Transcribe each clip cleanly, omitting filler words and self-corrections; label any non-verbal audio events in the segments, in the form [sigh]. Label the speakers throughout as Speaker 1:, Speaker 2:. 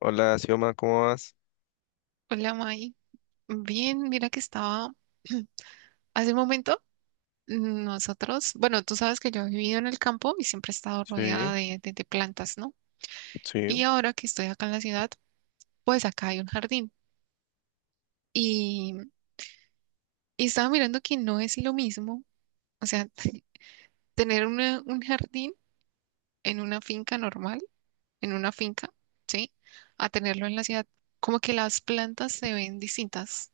Speaker 1: Hola, Xioma, ¿cómo vas?
Speaker 2: Hola May, bien, mira que estaba [clears throat] hace un momento nosotros, bueno, tú sabes que yo he vivido en el campo y siempre he estado rodeada
Speaker 1: Sí,
Speaker 2: de plantas, ¿no?
Speaker 1: sí.
Speaker 2: Y ahora que estoy acá en la ciudad, pues acá hay un jardín y, y estaba mirando que no es lo mismo, o sea, [laughs] tener un jardín en una finca normal, en una finca, ¿sí? A tenerlo en la ciudad, como que las plantas se ven distintas,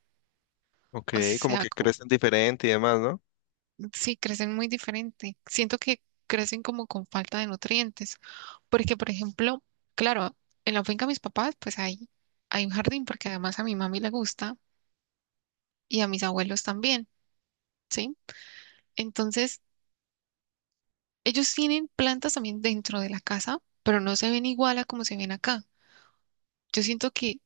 Speaker 1: Ok,
Speaker 2: o
Speaker 1: como
Speaker 2: sea,
Speaker 1: que crecen diferente y demás, ¿no?
Speaker 2: sí, crecen muy diferente. Siento que crecen como con falta de nutrientes, porque, por ejemplo, claro, en la finca de mis papás, pues hay un jardín, porque además a mi mami le gusta y a mis abuelos también, ¿sí? Entonces, ellos tienen plantas también dentro de la casa, pero no se ven igual a como se ven acá. Yo siento que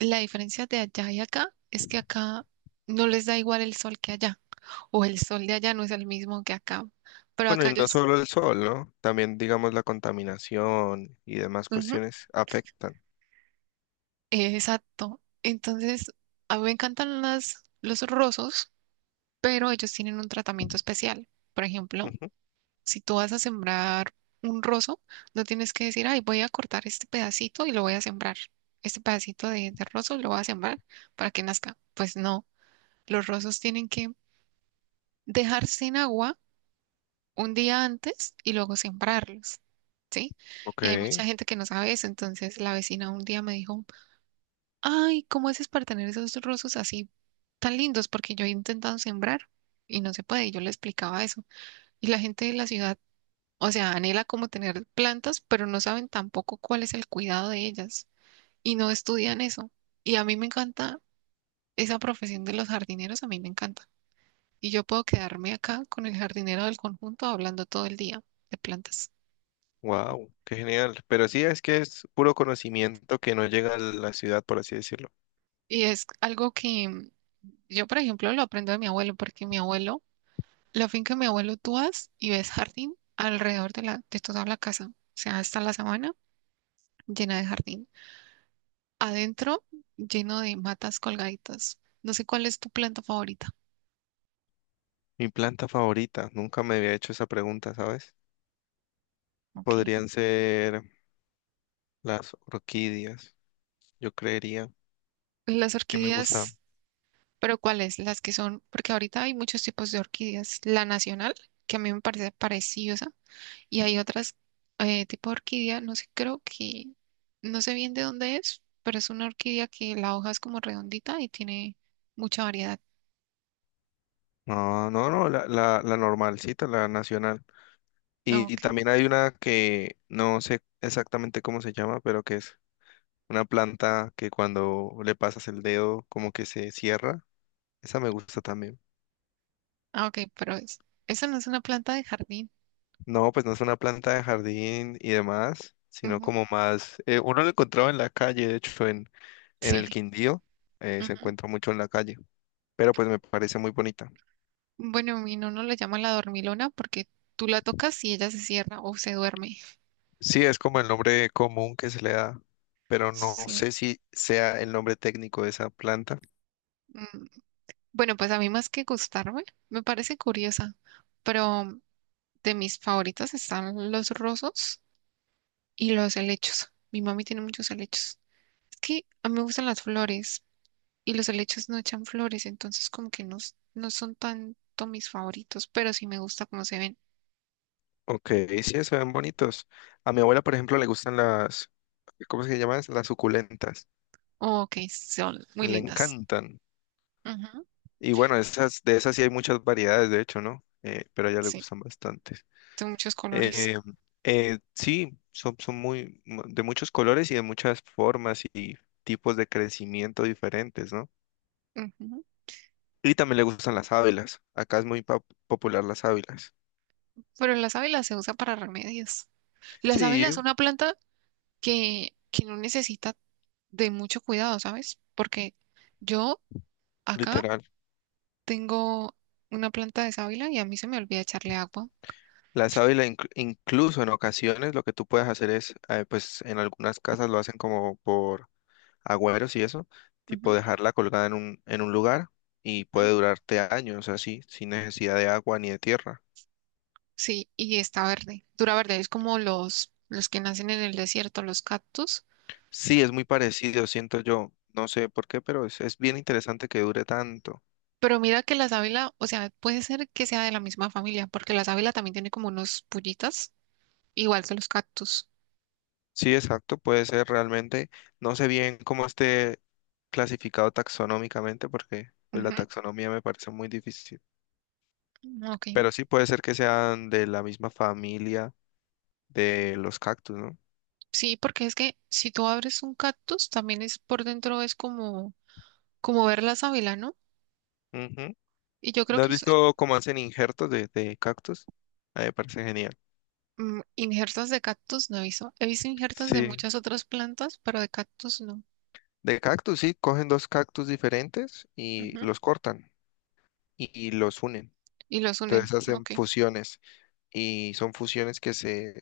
Speaker 2: la diferencia de allá y acá es que acá no les da igual el sol que allá, o el sol de allá no es el mismo que acá, pero
Speaker 1: Bueno,
Speaker 2: acá
Speaker 1: y no
Speaker 2: ellos...
Speaker 1: solo el sol, ¿no? También, digamos, la contaminación y demás cuestiones afectan.
Speaker 2: Exacto. Entonces, a mí me encantan los rosos, pero ellos tienen un tratamiento especial. Por ejemplo,
Speaker 1: Ujú.
Speaker 2: si tú vas a sembrar un roso, no tienes que decir, ay, voy a cortar este pedacito y lo voy a sembrar. Este pedacito de roso lo voy a sembrar para que nazca. Pues no, los rosos tienen que dejarse en agua un día antes y luego sembrarlos. ¿Sí?
Speaker 1: Ok,
Speaker 2: Y hay mucha gente que no sabe eso. Entonces, la vecina un día me dijo, ay, ¿cómo haces para tener esos rosas así tan lindos? Porque yo he intentado sembrar y no se puede. Y yo le explicaba eso. Y la gente de la ciudad, o sea, anhela como tener plantas, pero no saben tampoco cuál es el cuidado de ellas y no estudian eso. Y a mí me encanta esa profesión de los jardineros, a mí me encanta. Y yo puedo quedarme acá con el jardinero del conjunto hablando todo el día de plantas.
Speaker 1: wow, qué genial. Pero sí, es que es puro conocimiento que no llega a la ciudad, por así decirlo.
Speaker 2: Y es algo que yo, por ejemplo, lo aprendo de mi abuelo, porque mi abuelo la finca de mi abuelo, tú vas y ves jardín alrededor de toda la casa. O sea, hasta la sabana llena de jardín. Adentro, lleno de matas colgaditas. No sé cuál es tu planta favorita.
Speaker 1: Mi planta favorita, nunca me había hecho esa pregunta, ¿sabes?
Speaker 2: Ok.
Speaker 1: Podrían ser las orquídeas, yo creería
Speaker 2: Las
Speaker 1: que me gusta.
Speaker 2: orquídeas, pero ¿cuáles? Las que son, porque ahorita hay muchos tipos de orquídeas. La nacional, que a mí me parece pareciosa, y hay otras tipo de orquídea, no sé, creo que, no sé bien de dónde es, pero es una orquídea que la hoja es como redondita y tiene mucha variedad.
Speaker 1: No, no, no, la normalcita, la nacional. Y
Speaker 2: Ok.
Speaker 1: también hay una que no sé exactamente cómo se llama, pero que es una planta que cuando le pasas el dedo como que se cierra. Esa me gusta también.
Speaker 2: Ah, ok, pero es, eso no es una planta de jardín.
Speaker 1: No, pues no es una planta de jardín y demás, sino
Speaker 2: Ujú,
Speaker 1: como más... uno lo encontraba en la calle, de hecho, en el
Speaker 2: sí.
Speaker 1: Quindío, se
Speaker 2: Ujú.
Speaker 1: encuentra mucho en la calle, pero pues me parece muy bonita.
Speaker 2: Bueno, mi no la llama la dormilona porque tú la tocas y ella se cierra o se duerme.
Speaker 1: Sí, es como el nombre común que se le da, pero no sé
Speaker 2: Sí.
Speaker 1: si sea el nombre técnico de esa planta.
Speaker 2: mm. Bueno, pues a mí más que gustarme, me parece curiosa, pero de mis favoritas están los rosos y los helechos. Mi mami tiene muchos helechos. Es que a mí me gustan las flores y los helechos no echan flores, entonces como que no son tanto mis favoritos, pero sí me gusta cómo se ven.
Speaker 1: Ok, sí, se ven bonitos. A mi abuela, por ejemplo, le gustan las, ¿cómo se llaman? Las suculentas.
Speaker 2: Oh, ok, son muy
Speaker 1: Le
Speaker 2: lindas.
Speaker 1: encantan.
Speaker 2: Ujú,
Speaker 1: Y bueno, esas, de esas sí hay muchas variedades, de hecho, ¿no? Pero a ella le
Speaker 2: sí,
Speaker 1: gustan bastantes.
Speaker 2: de muchos colores.
Speaker 1: Eh, sí, son, son muy, mu- de muchos colores y de muchas formas y tipos de crecimiento diferentes, ¿no?
Speaker 2: Ujú.
Speaker 1: Y también le gustan las ávilas. Acá es muy pop- popular las ávilas.
Speaker 2: Pero las sábila se usa para remedios. La
Speaker 1: Sí,
Speaker 2: sábila es una planta que no necesita de mucho cuidado, ¿sabes? Porque yo acá
Speaker 1: literal.
Speaker 2: tengo una planta de sábila y a mí se me olvida echarle agua.
Speaker 1: La sábila inc- incluso en ocasiones lo que tú puedes hacer es, pues en algunas casas lo hacen como por agüeros y eso, tipo
Speaker 2: Ujú,
Speaker 1: dejarla colgada en un lugar y
Speaker 2: ujú.
Speaker 1: puede durarte años así, sin necesidad de agua ni de tierra.
Speaker 2: Sí, y está verde, dura verde. Es como los que nacen en el desierto, los cactus.
Speaker 1: Sí, es muy parecido, siento yo, no sé por qué, pero es bien interesante que dure tanto.
Speaker 2: Pero mira que la sábila, o sea, puede ser que sea de la misma familia, porque la sábila también tiene como unos pullitas igual que los cactus.
Speaker 1: Sí, exacto, puede ser realmente, no sé bien cómo esté clasificado taxonómicamente porque pues, la
Speaker 2: Ujú,
Speaker 1: taxonomía me parece muy difícil.
Speaker 2: ah, ok.
Speaker 1: Pero sí puede ser que sean de la misma familia de los cactus, ¿no?
Speaker 2: Sí, porque es que si tú abres un cactus, también es por dentro, es como, como ver la sábila, ¿no?
Speaker 1: Ujú.
Speaker 2: Y yo creo
Speaker 1: ¿No has visto cómo hacen injertos de cactus? A mí me parece genial.
Speaker 2: mm, injertas de cactus no he visto. He visto injertas de
Speaker 1: Sí,
Speaker 2: muchas otras plantas, pero de cactus no.
Speaker 1: de cactus, sí, cogen dos cactus diferentes y
Speaker 2: Ujú,
Speaker 1: los cortan y los unen.
Speaker 2: y los unen.
Speaker 1: Entonces hacen
Speaker 2: Ok.
Speaker 1: fusiones y son fusiones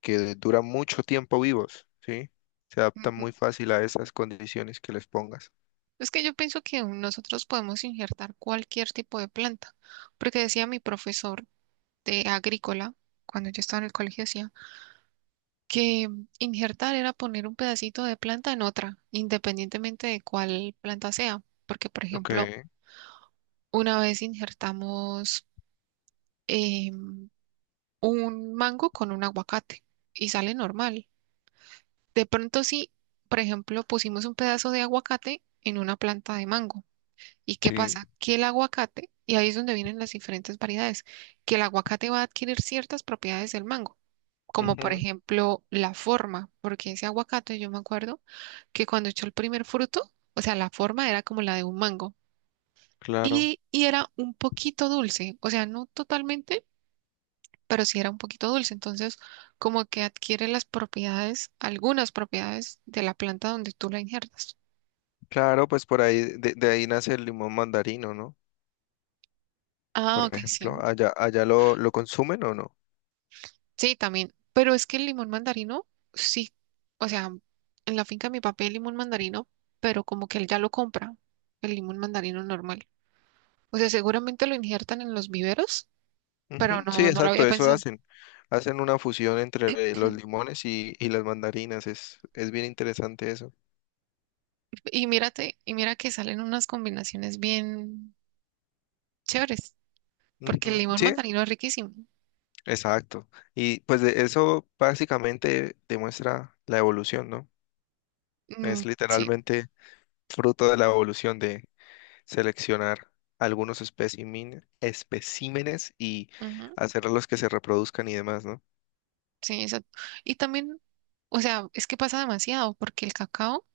Speaker 1: que duran mucho tiempo vivos, ¿sí? Se adaptan
Speaker 2: Ujú.
Speaker 1: muy fácil a esas condiciones que les pongas.
Speaker 2: Es que yo pienso que nosotros podemos injertar cualquier tipo de planta, porque decía mi profesor de agrícola, cuando yo estaba en el colegio, decía, que injertar era poner un pedacito de planta en otra, independientemente de cuál planta sea, porque por
Speaker 1: Ok,
Speaker 2: ejemplo, una vez injertamos eh, un mango con un aguacate y sale normal. De pronto sí, por ejemplo, pusimos un pedazo de aguacate en una planta de mango. ¿Y qué
Speaker 1: sí,
Speaker 2: pasa? Que el aguacate, y ahí es donde vienen las diferentes variedades, que el aguacate va a adquirir ciertas propiedades del mango, como por
Speaker 1: ujú,
Speaker 2: ejemplo la forma, porque ese aguacate, yo me acuerdo, que cuando echó el primer fruto, o sea, la forma era como la de un mango
Speaker 1: claro.
Speaker 2: y era un poquito dulce, o sea, no totalmente, pero sí era un poquito dulce. Entonces, como que adquiere las propiedades, algunas propiedades de la planta donde tú la injertas.
Speaker 1: Claro, pues por ahí, de ahí nace el limón mandarino, ¿no? Por
Speaker 2: Ah, ok, sí.
Speaker 1: ejemplo. Allá, allá lo consumen o no.
Speaker 2: Sí, también. Pero es que el limón mandarino, sí, o sea, en la finca de mi papá hay limón mandarino, pero como que él ya lo compra, el limón mandarino normal. O sea, seguramente lo injertan en los viveros, pero
Speaker 1: Ujú, sí,
Speaker 2: no lo
Speaker 1: exacto,
Speaker 2: había
Speaker 1: eso
Speaker 2: pensado.
Speaker 1: hacen. Hacen una fusión entre los limones y las mandarinas. Es bien interesante eso.
Speaker 2: Y mira que salen unas combinaciones bien chéveres, porque el
Speaker 1: Ujú,
Speaker 2: limón
Speaker 1: sí,
Speaker 2: mandarino es riquísimo.
Speaker 1: exacto. Y pues de- eso básicamente demuestra la evolución, ¿no? Es
Speaker 2: Mm, sí,
Speaker 1: literalmente fruto de la evolución de seleccionar algunos espécimen- especímenes y
Speaker 2: ujú,
Speaker 1: hacerlos que se reproduzcan y demás, ¿no?
Speaker 2: sí, exacto. Y también, o sea, es que pasa demasiado, porque el cacao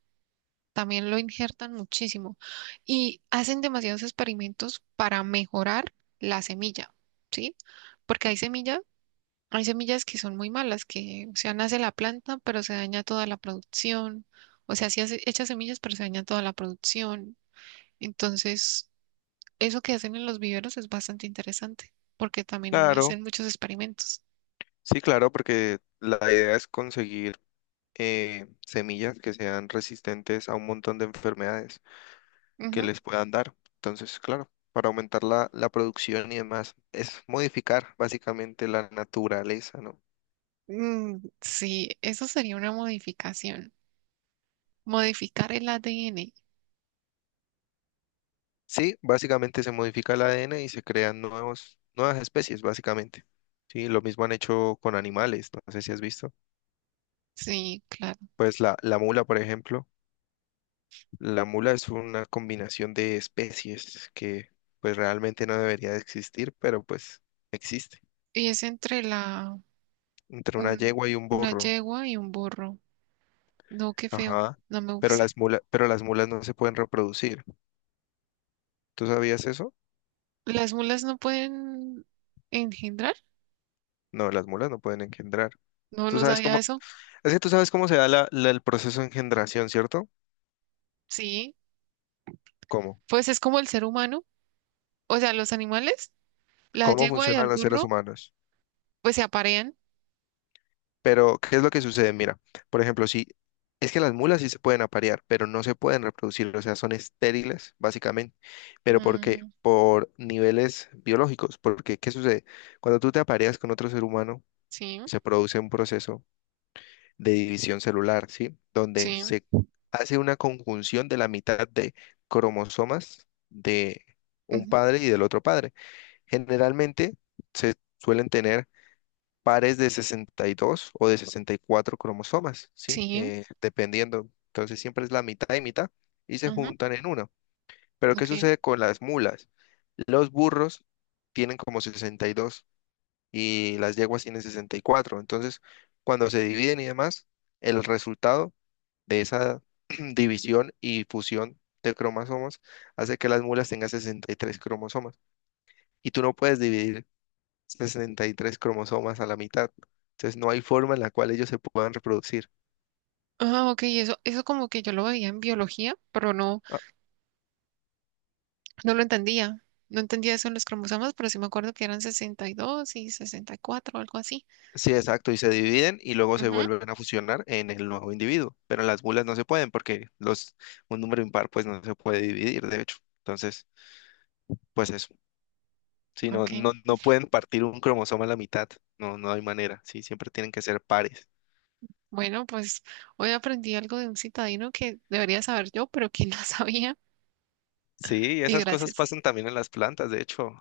Speaker 2: también lo injertan muchísimo y hacen demasiados experimentos para mejorar la semilla, ¿sí? Porque hay semillas que son muy malas, que, o sea, nace la planta, pero se daña toda la producción. O sea, sí echa semillas, pero se daña toda la producción. Entonces eso que hacen en los viveros es bastante interesante porque también
Speaker 1: Claro,
Speaker 2: hacen muchos experimentos.
Speaker 1: sí, claro, porque la idea es conseguir semillas que sean resistentes a un montón de enfermedades que
Speaker 2: Ujú.
Speaker 1: les puedan dar. Entonces, claro, para aumentar la, la producción y demás, es modificar básicamente la naturaleza, ¿no?
Speaker 2: Mm, sí, eso sería una modificación. Modificar el ADN.
Speaker 1: Sí, básicamente se modifica el ADN y se crean nuevos, nuevas especies, básicamente. Sí, lo mismo han hecho con animales, no sé si has visto.
Speaker 2: Sí, claro.
Speaker 1: Pues la mula, por ejemplo, la mula es una combinación de especies que pues realmente no debería de existir, pero pues existe
Speaker 2: Y es entre la
Speaker 1: entre una
Speaker 2: un-
Speaker 1: yegua y un
Speaker 2: una
Speaker 1: burro.
Speaker 2: yegua y un burro. No, qué feo.
Speaker 1: Ajá.
Speaker 2: No me gusta.
Speaker 1: Pero las mulas no se pueden reproducir. ¿Tú sabías eso?
Speaker 2: ¿Las mulas no pueden engendrar?
Speaker 1: No, las mulas no pueden engendrar.
Speaker 2: No,
Speaker 1: ¿Tú
Speaker 2: no
Speaker 1: sabes
Speaker 2: sabía
Speaker 1: cómo?
Speaker 2: eso.
Speaker 1: Es que tú sabes cómo se da la- la- el proceso de engendración, ¿cierto?
Speaker 2: Sí,
Speaker 1: ¿Cómo?
Speaker 2: pues es como el ser humano. O sea, los animales, la
Speaker 1: ¿Cómo
Speaker 2: yegua y
Speaker 1: funcionan
Speaker 2: el
Speaker 1: los seres
Speaker 2: burro,
Speaker 1: humanos?
Speaker 2: pues se aparean.
Speaker 1: Pero, ¿qué es lo que sucede? Mira, por ejemplo, si es que las mulas sí se pueden aparear, pero no se pueden reproducir, o sea, son estériles, básicamente. ¿Pero por qué?
Speaker 2: Mm,
Speaker 1: Por niveles biológicos. Porque, ¿qué sucede? Cuando tú te apareas con otro ser humano,
Speaker 2: sí,
Speaker 1: se produce un proceso de división celular, ¿sí? Donde
Speaker 2: sí.
Speaker 1: se hace una conjunción de la mitad de cromosomas de un
Speaker 2: Ujú.
Speaker 1: padre y del otro padre. Generalmente se suelen tener pares de 62 o de 64 cromosomas, ¿sí?
Speaker 2: Sí,
Speaker 1: Dependiendo. Entonces siempre es la mitad y mitad y se
Speaker 2: ajá,
Speaker 1: juntan en uno. Pero ¿qué
Speaker 2: ok.
Speaker 1: sucede con las mulas? Los burros tienen como 62 y las yeguas tienen 64. Entonces, cuando se dividen y demás, el resultado de esa [clears throat] división y fusión de cromosomas hace que las mulas tengan 63 cromosomas. Y tú no puedes dividir 63 cromosomas a la mitad. Entonces no hay forma en la cual ellos se puedan reproducir.
Speaker 2: Ah, ok, eso como que yo lo veía en biología, pero no,
Speaker 1: Ah,
Speaker 2: no lo entendía. No entendía eso en los cromosomas, pero sí me acuerdo que eran sesenta y 64 o algo así.
Speaker 1: sí, exacto, y se dividen y luego se
Speaker 2: Ajá,
Speaker 1: vuelven a fusionar en el nuevo individuo. Pero las mulas no se pueden porque los, un número impar pues no se puede dividir, de hecho. Entonces, pues eso. Sí, no,
Speaker 2: ok.
Speaker 1: no, no pueden partir un cromosoma a la mitad. No, no hay manera. Sí, siempre tienen que ser pares.
Speaker 2: Bueno, pues hoy aprendí algo de un citadino que debería saber yo, pero que no [laughs] sabía.
Speaker 1: Sí,
Speaker 2: Y
Speaker 1: esas cosas
Speaker 2: gracias.
Speaker 1: pasan también en las plantas, de hecho.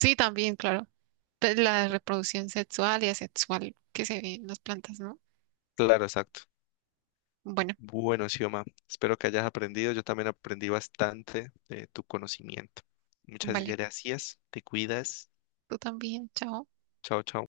Speaker 2: Sí, también, claro. De la reproducción sexual y asexual que se ve en las plantas, ¿no?
Speaker 1: Claro, exacto.
Speaker 2: Bueno,
Speaker 1: Bueno, Xioma, espero que hayas aprendido. Yo también aprendí bastante de tu conocimiento. Muchas
Speaker 2: vale.
Speaker 1: gracias. Te cuidas.
Speaker 2: Tú también, chao.
Speaker 1: Chao, chao.